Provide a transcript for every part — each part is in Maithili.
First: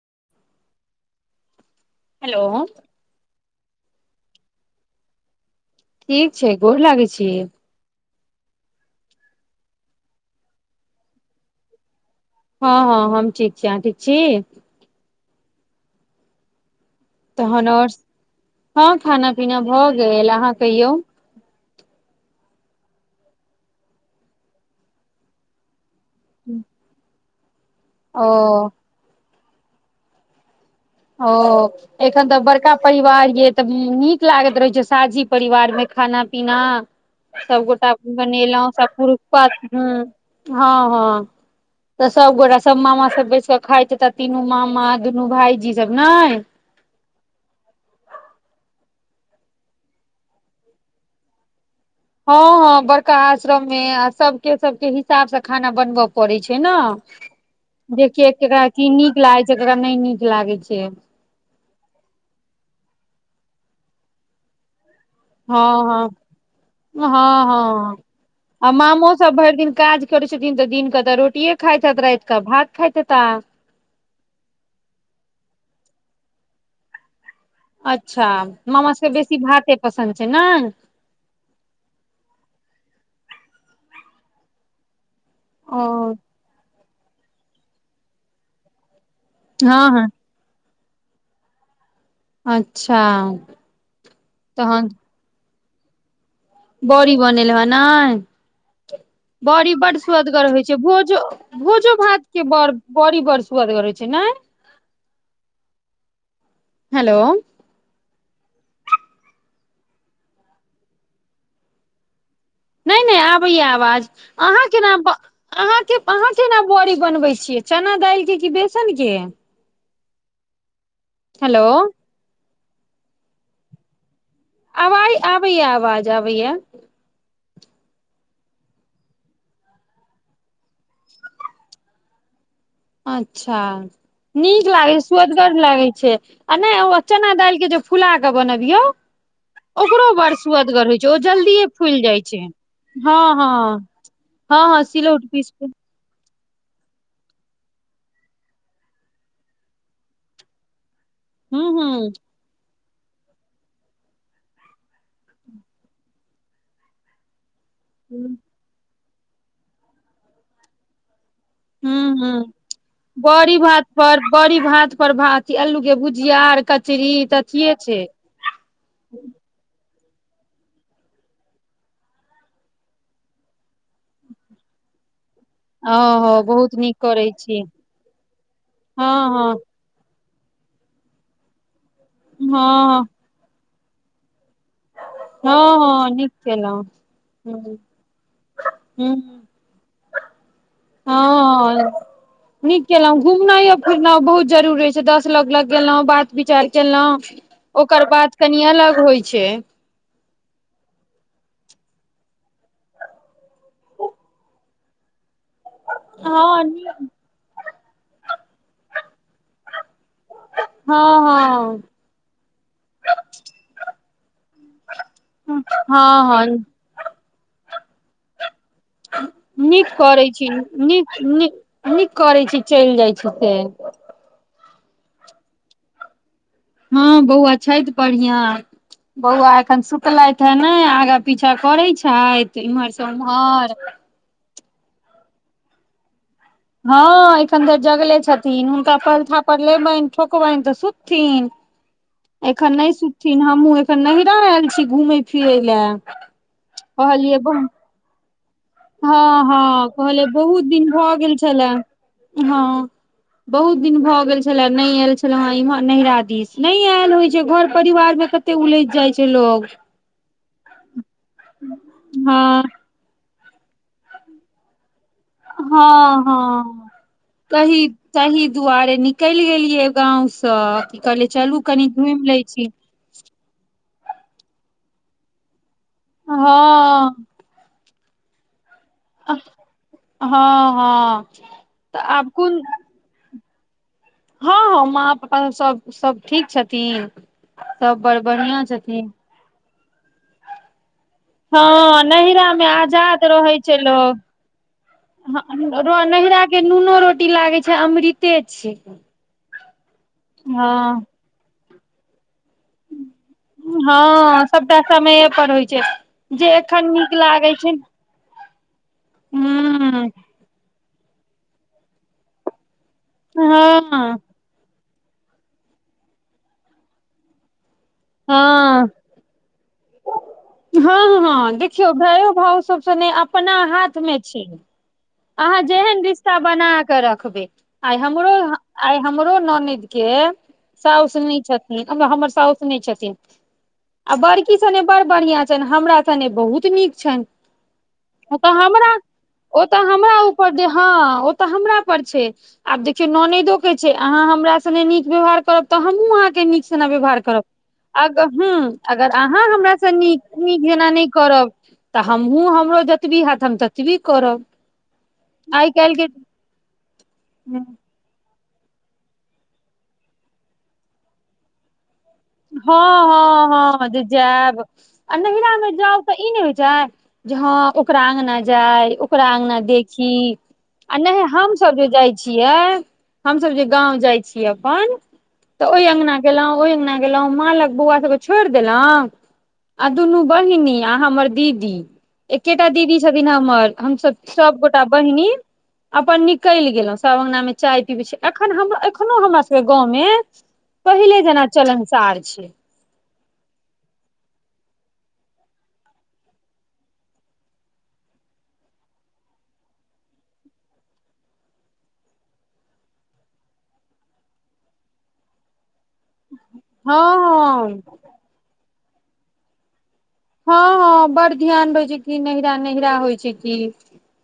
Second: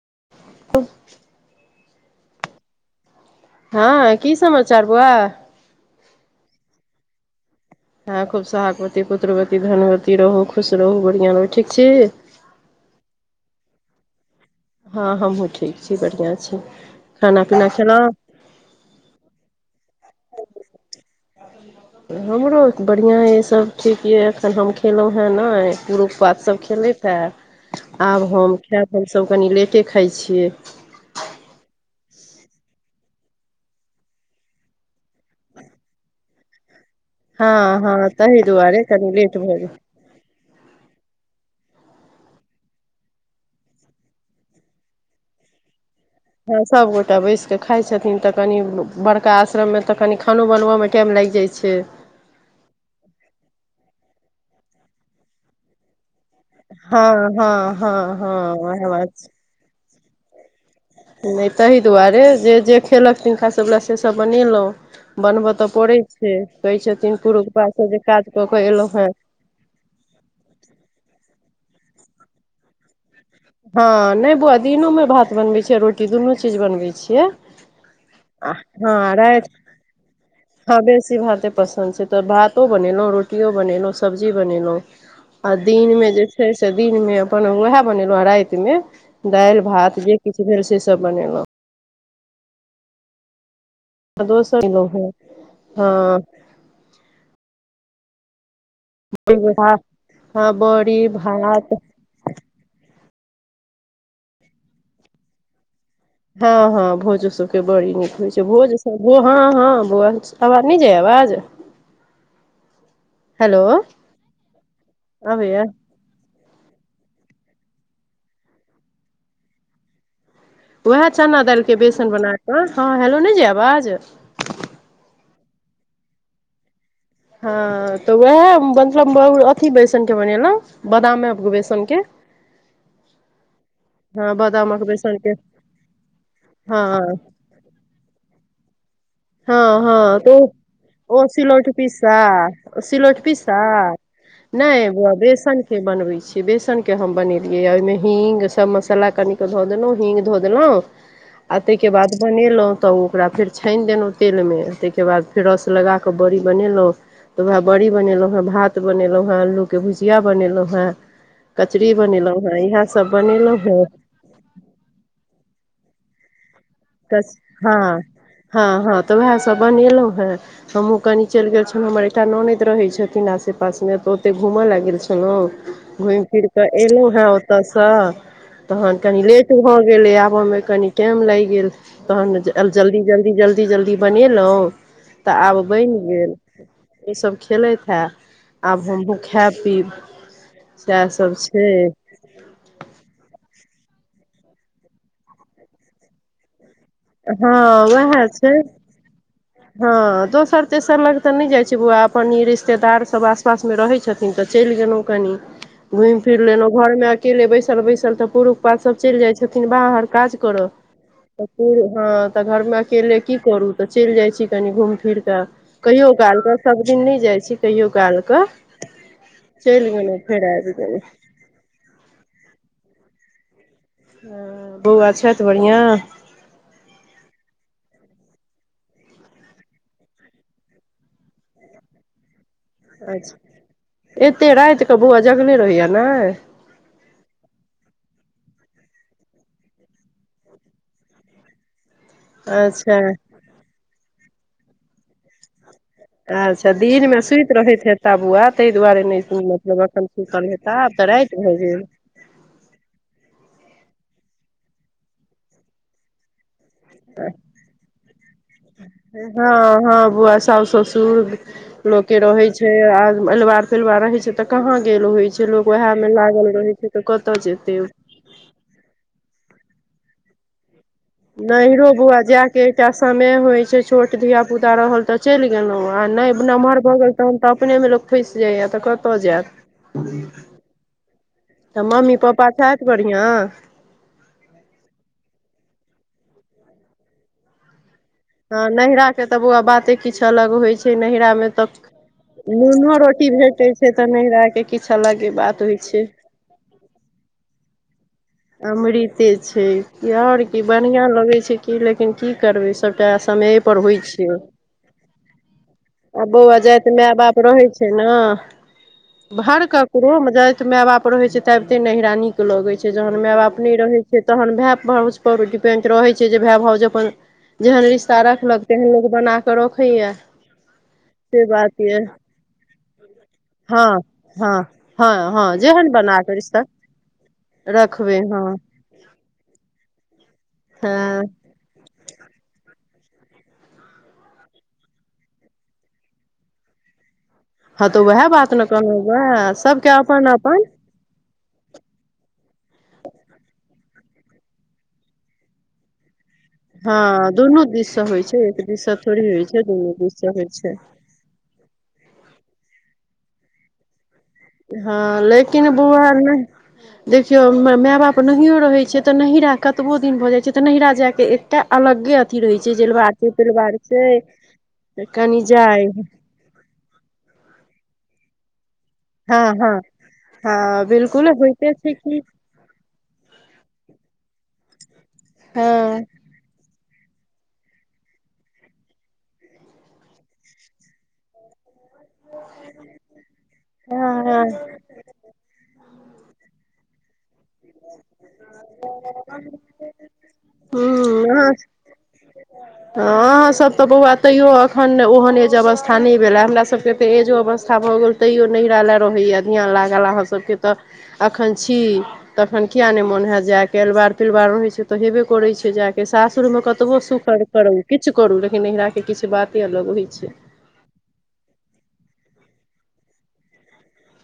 [inaudible] हेलो हँ की समाचार बौआ ठीक छैइ गोर लागै छी हँं खूब सुहागवती पुत्रवती धनवती रहू खुश रहू बढ़ियां रहू ठीक छी हँ हँ हम ठीक छी आहां ठीक छी हां हमहुँ ठीक छी बढ़िआँ छी खाना तहन पीना और खेलहुँ हँ खाना पीना भ गेल आहां कहियौ हमरो बढ़िआ अइ सब ठीक इय एखन हम खेलहुँ हँ नई पुरुष पात सब खेलैत हे आब ओ हम खायब हमसब कनि लेटे खाइ छियै ओ एखन तऽ बड़का परिवार य तऽ नीक लागैत रहैत छैइ साझी परिवार में खाना पीना हँ सबगोटा हँ ताहि बनेलहुँ दुआरे सब कनि पुरुख लेट पात भऽ गेल हूं हँअ् हँअ् तऽ सबगोटा सब मामा सब बैस के खााय छैइ तऽ तीनू मामा दुनू भायईजी हँअ सबगो टा बैस कऽ खाइ छथिन तऽ कनि बड़का आश्रममे तऽ कनि खानो बनबऽमे टाइम लागि जाइ छैइ हँअ् हँअ् बड़का आश्रम में आ सबके सबके हिसाब से खाना बनबय पड़ै छैइ ना हँ हँ हँ के हँ केकरा उएह की नीक लागे छैइ केकरा नई नीक लागै छैइ नई तहि दुआरे जे जे खयेलक तिनका सबला सेसब बनेलहुँ बनबय तऽ हँ पड़ैइ हँ छैइ कहै छथिन हँ पुरुखपात सब हँ जे काज कऽ के आ एलहु ह मामो सब भरि दिन काज छथिन तऽ दिन के तऽ रोटिए खाइत हैथ राति कऽ भात खाइत हेता हँअ् नई बौआ दिनोमे भात बनबैइ छियै रोटी दुनू चीज बनबैइ छियै अच्छा आ मामा सबके हं बेसी राति भाते पसन्द छै ने हँ बेसी भाते पसन्द छैइ त भ भातो बनेेलों रोट रोटियो बनेलो सब्जी बनेलों आ ओ दिन में जे से दिन में अपन वएह बनेलों राति में दालि हँ भात हँ जे किछु भेल से सब बनेलहुँ अच्छा दो सए किलो तहन है हँ [unintelligible] नई बड़ी बड्ड सुअदगर हँ होइ छैइ बड़ी भोजो भात भोजो भात के बड़ बड़ी बड़ सुअदगर होगा छैइ ना हँअ् हँअ् भोजो सबके बड़ी नीक होइ छैइ भोज हँअ् हँअ् बौ आवाज नई जाइय अवाज नई नई आबैय आवाज अहाँके नाम अबैया आहां के आहां केना बड़ी बनबै छियै चना दालि के कि बेसन के वएह चना दालि हेलो के बेसन बना के हँअ् हेलो नई जाइअ आवाज आबैय आवाज आबैया हँअ् तऽ उएह मतलब अथी बेसन के बनेलौं बादामे बेसन के अच्छा हँ नीक बादामक लागै छैइ बेसन के सुअदगर लागै छैइ आ नई ओ हँ चना दालि के जे फुला के बनबियौ हँअ् ओकरो हँअ् त बड़ सुअदगर होइ छै ओ जल्दिए सिलौट फुलि पिसा जाइ छै हँ सिलौट हँ पिसा हँ हँ नहि बौआ सिलौट पीस बेसन के बनबै छिअइ बेसनके हम बनेलियै ओहिमे हींग सभ मसाला कनिकऽ धऽ देलहुँ हींग धऽ देलहुँ आ हूँ तईके बाद हूँ बनेलहुँ तऽ ओ ओकरा फेर छानि देलहुँ तेल में तेई के बाद फेर रस लगाक बड़ी बनेलों तऽ वएह बड़ी बनेलों हे भात बनेलहुँ हें अल्लूके भुजिया बनेलहुँ हें हूंअ् हूंअ् बड़ी हेँ भात पर बड़ी भात पर भात अल्लू के भुज बिियार [unintelligible] कस हँअ् हँअ् हँअ् तऽ वएह सब बनेलहुं हँअ् हमहूँ कनि चलि गेल छलहुँ हमर एकटा ननद रहै छथिन आसेपासमे तऽ ओते घूमऽ लए गेल छलहुँ घुमि ओहो फिर कऽ बहुत नीक एलंहु ह करै छी ओतयसँ तहन हँ कनी लेट हँ भऽ गेलै आब आबऽ मे कनि टाइम लाइग गेल तहन जल्दी हँ जल्दी जल्दी जल्दी बनेलौ तऽ आब हँ बैइन हँ नीक गेल केलहुँ इसभ ह खेलैत हए आब ह हमहू खेएब पीब सएहसभ छै हँ नीक केलौ घुमनायो फिरनाइ बहुत जरूरी छैय दस लोग लग गेलौ बात विचार केलहुँ हँ ओकर उएह बाद छै कनि अलग होइ छै हँ दोसर तेसर लग तऽ नैय जाय बौआ अपन ई रिश्तेदारसभ आसपासमे रहै छथिन तऽ चैल गेलहुँ कनि घुइम फिर हँ लेलौ घरमे नीक अकेले बैसल बैसल तऽ पुरुख पात सब चैल जाइत छथिन बाहर काज करऽ तऽ हँ पुरू ह त घरमे अकेले की करू तऽ चैल जाय छी कनि घूइमि फिर कऽ हँ कहियो हँ हँ कालके सभ दिन नैय जाइ छी कहियो कालके नीक करैय छी गेलहुँ नीक नीक करैय छी चैल जाइ छी से हँ बौआ छैथ बढ़िआँ हँ बौआ छैथ बढ़िआं बौआ अखन सुतलैथ हन नैय आगा पीछा करैय छैथ अच्छा एते राइत क बौआ जगले रहै या नैय हँ एखन धैर जगले छथिन हुनका पलथा पर लेबै ठोकबैन तऽ सुतथिन एखन नहि अच्छा सुतथिन हमहुँ एखन नैहरा एयल छी घूमै फिरै लए अच्छा दिन मे कहलियै सुइत बहु रहैत हेता बौआ ताहि दुआरे नहि हँ मतलब हँ एखन कहलिए सुतल बहुत हेता दिन आब तऽ भऽ गेल राति छलए हँ बहुत दिन भऽ गेल छलए नहि एयल छलए इमहर नैहरा दिश नैय एयल होइ छैय घर परिवार मे कते उलझि जाइ छैय लोग लोक के रहे हँ छैय आ एलवार पलिवार रहै छै तऽ कहाँ गेल होइ छै लोक उएह मे हँ लागल रहै छै हँ तऽ कतऽ जेतै तहि तही दुआरे निकैल गेलियै गाँव सँ की कहलियै चलू कनि नहिरो घुमि बुआ लै जाके छी एकटा सन मे होइ छैय छोट धिया पुता रहल तऽ चलि गेलौ आ नैय हँ नमहर भऽ गेल तहन तऽ अपने मे लोक फइस जाए तऽ कतऽ जाएत हँ हँ तऽ तऽ मम्मी आब पापा कोन छैथ बढ़िआं हँ हँ माँ पपा सब सब ठीक छथिन सब बड़ बढ़िआँ हां नैहरा छथिन के तब बौआ बाते किछ अलग होइ छै नैहरा मे तऽ हँ नैहरा मे नूनो आजाद रोटी रहै भेटैय छै छैय तऽ नैहरा के किछ अलगे बात होइ छै ह नैहरा के नूनो रोटी लागै छै अमृते छैय अमृते छै और की बढ़िया लगै छै कि लेकिन की की करबै सभटा समये पर होइ छैय हँ सबटा समये पर होइ छै आ जे बौआ एखन जाइत माय नीक बाप लागे रहै छै न भर हुँ ककरो जाइत माय बाप रहे छैय ताइबते नैहरा नीक लगै छैय जहन माय हँ बाप नहि रहै छैय तहन भेअ भौज पर डिपेंड रहै छैय जे भेअ भौज अपन जेहन रिश्ता राखलक हँ तेहन लोक बना क रखैया हँ से हँ बात देखियौ यऽ भयो भाव सब स सने अपना हँ हाथमे छैय हँ हँ हँ अहाँ जेहन बना कऽ रिश्ता बना क रखबै आइ रखबै हमरो हँ आइ हमरो ननैद के साउस हँ नैय छथिन हम हमर साउस नैय छथिन आ बड़की सने बड़ बढ़िआ छैन हमरा सने बहुत नीक छैन हँ त वएह बात न कहलू वां ओ तऽ हमरा ऊपर देहौ उ तऽ हमरा पर छै आब देखियौ ननैदो के छैय अहाँ हमरा सने नीक व्यवहार करब तऽ हमहूं आहां के नीक सने व्यवहार हँ करब दुनू दिस से आग होइ छै एक हं दिस से अगर थोड़ी आहां होइ छै हमरा दुनू सने दिस से होइ नीक छै जना नैय करब तब तऽ हमहू हमरो जतबी हेत हम ततबी करब हँ लेकिन आइ काल्हि बौआ नैह देखियौ के माय बाप नहियो रहै छै तऽ नैहरा कतबो दिन भऽ जाइ छै तऽ नैहरा जाय के एकटा अलग हँ हँ हँ जे छै जाइब आ कनि नैहरा मे जाइ जाइब तऽ ई नैय होइ छै जे हँ ओकरा अगना जाय ओकरा हँ अगना हँ देखी हँ आ नहि बिलकुल हम होइते सभ जे छै जाइ कि छियै हम सभ जे गाँंव जाइ छियै त ओई हँ अंगना गेलौं ओई अंगना माँ लंग बौआ सबके छोड़ि देलहु आ दुनू बहिनी आ हमर दीदी एकेटा दीदी छथिन हमर हम सब हँ हँ सब ह गोटा बहिनी अपन निकइल गेलोँ सब अंगना मे चाय पीबि छै एखन हम एखनो हमरा सबके गाँंव में पहिले जेना अहाँ चलन हँ सब तऽ बौआ तैयो अखन ओहन एज अवस्था नहि भेलै हमरा सबके त एजो अवस्था भऽ गेल तैयो नहिरा ला रहैया धियान लाँगल आहा सबके तऽ एखन छी तखन किया नहि मोन होयत जाय के अलवार पिलवार रहै छै तऽ हेबे करै छै जाय के सासुर में हँ कतबो सुख हँ करू किछ करु लेकिन नहिरा के किछ बाते अलग होइ छै हँ हँ बड़ ध्यान रहै छै कि नहिरा नहिरा होइ छै कि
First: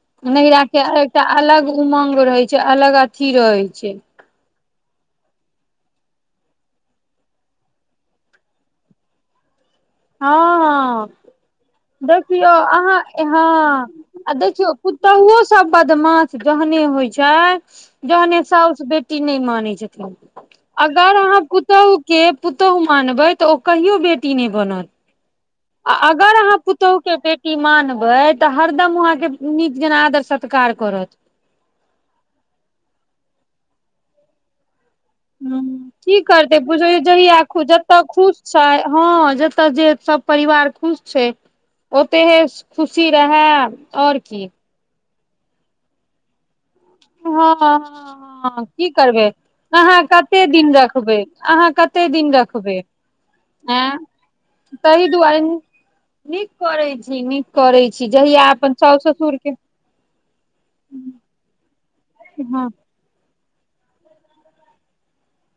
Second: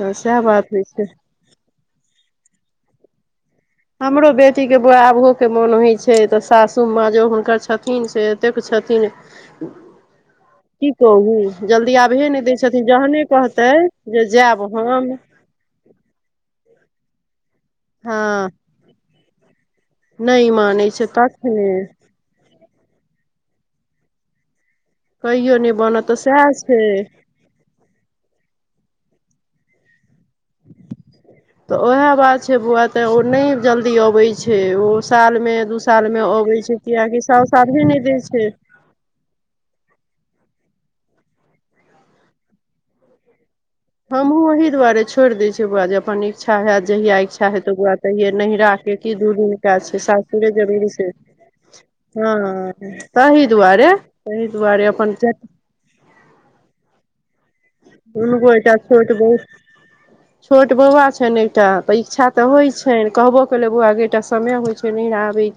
हँ सएह नहिरा बात होइ के छै एकटा अलग उमंग रहे छै अलग अथी रहे हमरो बेटी के बौआ आबहो के मोन होइ छै छै तऽ सासू माँ जो हुनकर छथिन से एतेक छथिन हं हं की हां कहू जल्दी आबहे नहि देखियौ दै छथिन अहाँ जहने हँ कहतै जे आ जायब देखियौ हम पुतहुओ सब बदमाश जहने होइ छै जहने हँ साउस बेटी नई माने छै नहि मानै छै अगर अहाँ तखने पुतोहु के पुतोहु मानबै तऽ उ कहियो बेटी नइ बनत कहियो नहि आ बनत तऽ अगर सएह अहाँ छै पुतोहु के बेटी मानबै तऽ हरदम ओ आहाँ के निक जेना‌ तऽ ओएह बात छै बौआ तऽ ओ नइ जल्दी अबै छै ओ सालमे ह दू की सालमे करतै अबै छै बुझ कियकि साउस जहिखू सालहे नहि जतय दै खुश छै हँ जतऽ जे सब परिवार खुश छै ओतेहे खुशी रहै आओर की हमहु ओहि दुआरे छोड़ि दै छी बौआ जे अपन इच्छा हय जहिया इच्छा हँ हेतै ओरा तहिये हँ हँ नहिरा के की करबै दू दिन का छै अहाँ कते सासुरे दिन जरूर छै रखबै अहाँ कते दिन रखबै हँ तहि दुआरे आँ तहि दुआरे ताहि अपन दुआरे नीक करय छी कि दुनू गोटा छोट बौ छोट बौआ छैन एकटा परीक्षा तऽ हँ होइ छनि कहबो केलौ बउआ गै एकटा समय होइ छै नहिरा आबै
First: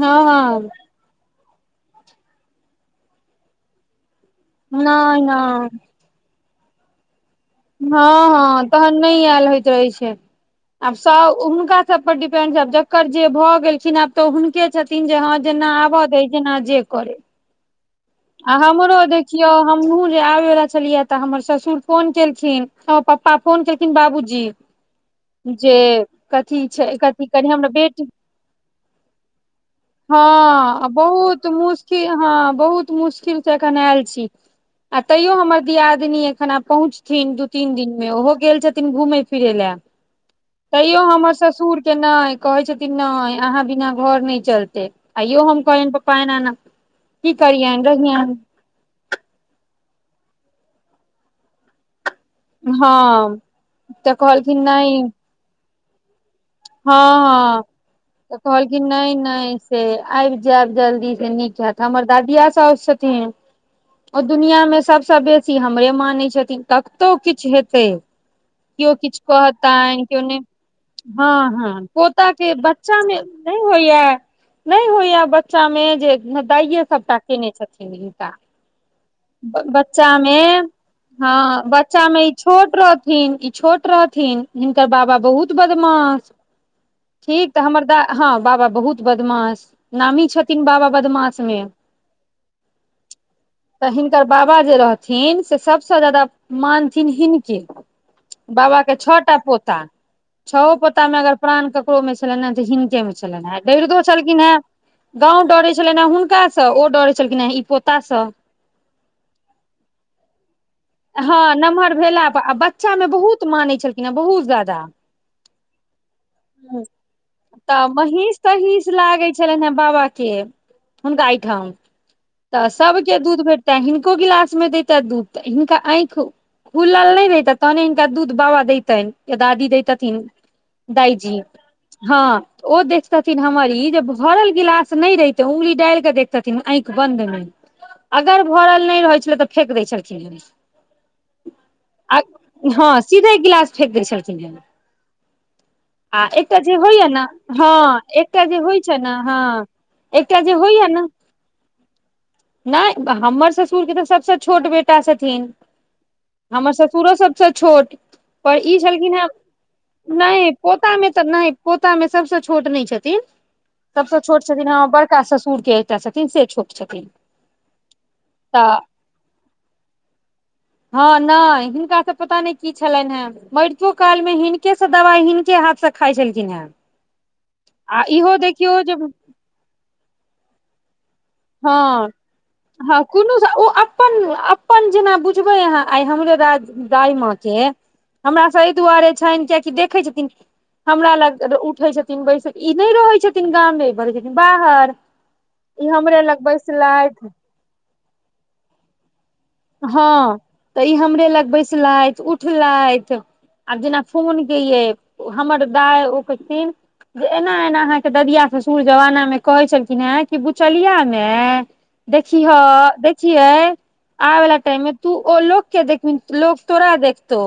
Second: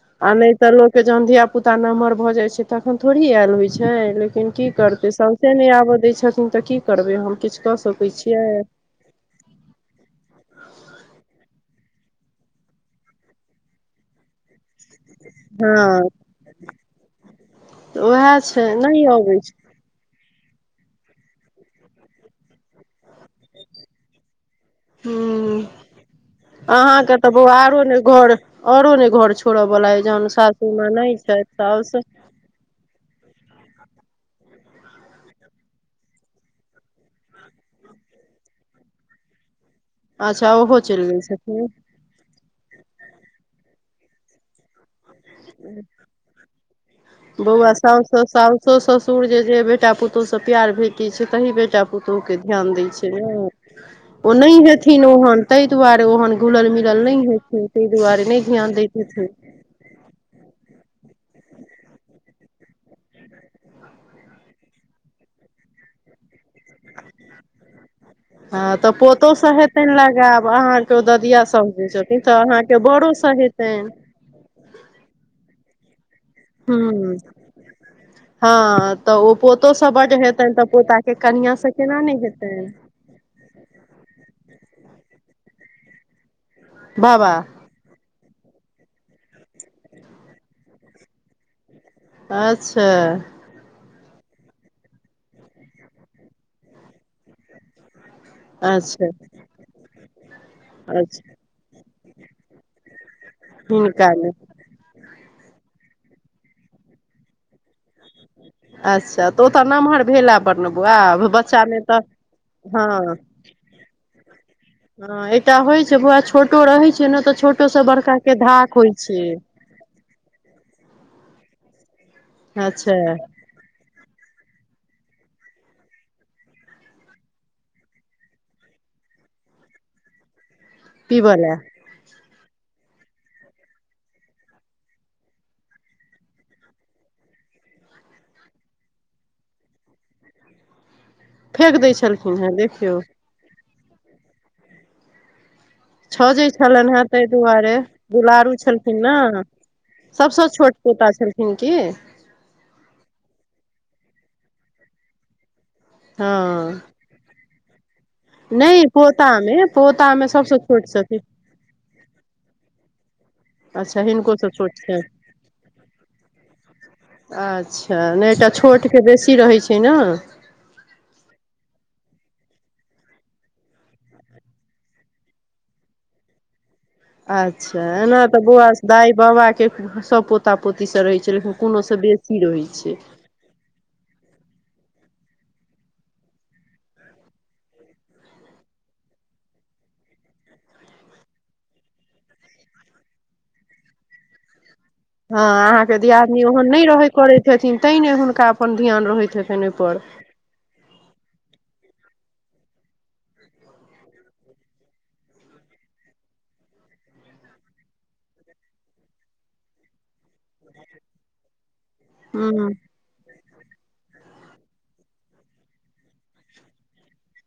हँ नहि हँ तऽ लोक जहन धिया पुता नमहर भऽ जाइ छै तखन थोड़ही आयल होइ छै लेकिन की करतै साउसे नहि आब छथिन तऽ की करबै हम हँ छियै हँ तहन नहि आयल होइत रहै छै आब सब हुनका सभ पर डिपेंड छै आब जकर जे भऽ गेलखिन आब तऽ हु नके छथिन जे हँ जेना हँ आबऽ दै जेना जे करै उएह आ छै हमरो नहि अबै देखियौ छै हमहुँ जे आबय वला छलियै तऽ हमर ससुर फोन केलखिन हमर पप्पा फोन केलखिन बाबूजी हुं जे कथी छै अहाँके कथी तऽ बौ कनि हमरा आरो ने बेटी घर औरो ने घर छोड़ऽ बला जहन सासूमां हँ नहि छैथ साउस मुशकिलसं एखन आयल छी आ तैयो हमर दियादिननी एखन आब पहुँचथिन दू तीन दिन मे ओहो गेल छथिन घुमय फिरय लए अच्छा ओहो तैयो चलि गेल हमर छथिन ससुर के नहि कहै छथिन नहि अहाँ बिना घर नहि चलते आइयो हम कहियनि पप्पा एना ए की करियैन सउसो साससो ससुर जे बेटा पुतहु से प्यार भेटे छै तहि बेटा प पुतहु के ध्यान दै छै हँ तऽ ओ नहि कहलखिन हेथिन ओहन ताहि दुआरे ओहन घुलल मिलल हँ नहि हँ हेथिन ताहि दुआरे तऽ नहि ध्यान कहलखिन दैत नहि हेथिन नहि से आइब जायब जल्दी से नीक हत हमर दादीया साउस छथिन ओ दुनियामे सभसँ बेसी हमरे मानै छथिन कतहु किछु हेतै हँ तऽ केओ किछु पोतोसँ हेतनि कहतनि केओ नहि लगाव अहाँके ओ हँ ददिया साउस हँ जे छथिन पोता तऽ के अहाँके बच्चामे बड़ोसँ नहि हेतनि होइया नहि होइया बच्चामे जे दाइए हूँ सभटा केने छथिन हिनका हँ तऽ ओ पोतोसँ बच्चा बड्ड मे हेतनि तऽ पोताके हँ कनिआँसँ केना बच्चा नहि मे ई हेतनि छोट रहथिन ई छोट रहथिन हिनकर बाबा बहुत बदमाश बाबा ठीक तऽ हमर द हं बाबा बहुत बदमास नामी छथिन बाबा बदमासमे अच्छा तऽ हिनकर बाबा जे रहथिन से सबसँ जादा मानथिन हिनके बाबा के अच्छा छ टा पोता छओ पोतामे अच्छा अगर प्राण ककरोमे छले ने तऽ हिनकेमे छलइन है डइरतो तो हिनका नहि छलखिन हँ गाँंव डरे छलनि हे हुनकासँ ओ डरे छलखिन हेँ ई पोता सँ अच्छा तऽ ओतऽ नमहर भेला पर न बउआ हँ बच्चा मे नमहर तऽ भेला पर आ हँ बच्चा मे बहुत मानै छलखिन हे बहुत ज्यादा हँ एकटा होइत छै बौआ छोटो रहैत छै ने तऽ छोटोसँ बड़का के धा महिस लागे छलनि हे बाबा के हुनका एहिठाम तऽ अच्छा सबके दू हिनको गिलास मे देता दूध तऽ हिनका आँखि खुलल नहि रहितै तहने हिनका दूध बाबा देैतनि या दादी देैतथिन पीबऽ दाइजी लए हँ ओ देखतथिन हमर ई जे भरल गिलास नहि रहेतै उंगुरी डालिके देखतन आँखि बंदमे अगर भरल नहि रहै छलै तऽ फेेक दइ छलखिन हन ई फेेक दै छलखिन हेँ आ देखियौ हँ सीधे गिलास फेेक दै छलखिन आ छजै एकटा जे छलनि हेँ होइय ने ताहि हँ दुआरे एकटा दुलारू जे होइ छै छलखिन ने हँ एकटा सभसँ जे छोट होइया ने पोता छलखिन की नहि हमर ससुरके तऽ सभसँ छोट बेटा छथिन हमर हँ ससुरो सभसँ छोट पर ई नहि छलखिन हेँ पोतामे पोतामे नहि सभसँ छोट पोतामे छथिन तऽ नहि पोतामे सभसँ छोट नहि छथिन अच्छा सभसँ हिनको छोट सँ छथिन हं छनि बड़का ससुरके एकटा छथिन से छोट छथिन अच्छा नहि एकटा तऽ छोटके बेसी रहै छै ने हुनका से पता नहि की छलनि हेँ मरितियो काल मे हिनके से दवाइ हिनके हाथ से खाइ छलखिन हे अच्छा एना तऽ बौआ दाय बाबा के सब पोता पोती स रहै छै लेकिन कोनो से हँ बेसी रहै छै हँ कोनो ओ अपन अपन जेना बुझबे अहाँ आइ हमरे दाय माँ के हमर सभ एहि दुआरे छनि कियाकि देखै छथिन हमरा लग उठै छथिन बैसक ई नहि रहै छथिन गामे भरै छथिन बाहर हँ ई अहाँके हमरे लग दियादनी ओहन नहि रहय बैसलथि करैत छथिन तै ने हुनका अपन ध्यान रहैत हैतइन हँ तऽ ई हमरे लग बैसलथि उठलथि आब जेना फोन के यइ हमर दाय ओ कहथिन जे एना एना अहाँके ददिया ससुर जमाना मे कहै छलखिन हे कि बुचलिया माँ देखिह हूँ देखियै आब वला टाइम मे तू ओ लोक के देखबीहीन लोको तोरा देखतौ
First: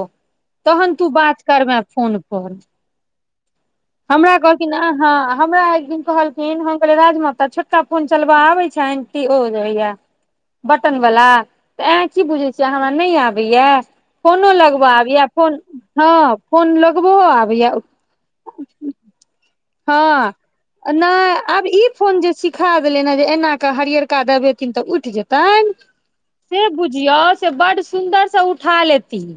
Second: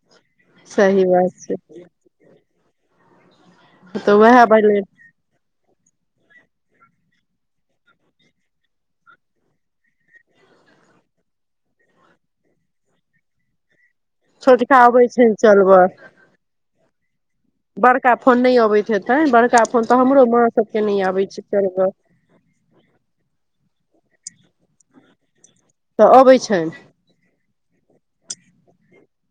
तहन सही तू बात छै करबै फोन पर तऽ हमरा उएह कहथि भेलै हँ हमरा एकदिन कहलखिन हम कहिलियै राज माता छोटका फोन चलबा आबै छैन टो ओ याया बटन वला तऽ ए की बुझैत छियै हमरा नहि आबैया फोनो छोटका लगबहो अबै आबैया छनि फोन चलबऽ हँ फोन लगबहो आब बड़का फोन नहि अबैत हेतै बड़का फोन तऽ हमरो हँ माँ सबके नहि आबै नइ छै आब ई चलबऽ फोन जे सिखा देले ने जे एना हरियरका दबेथिन तअ उइठ जेतइन तऽ अबै से छनि बुछियोउ से बड़ स सुन्दर से उठा लेती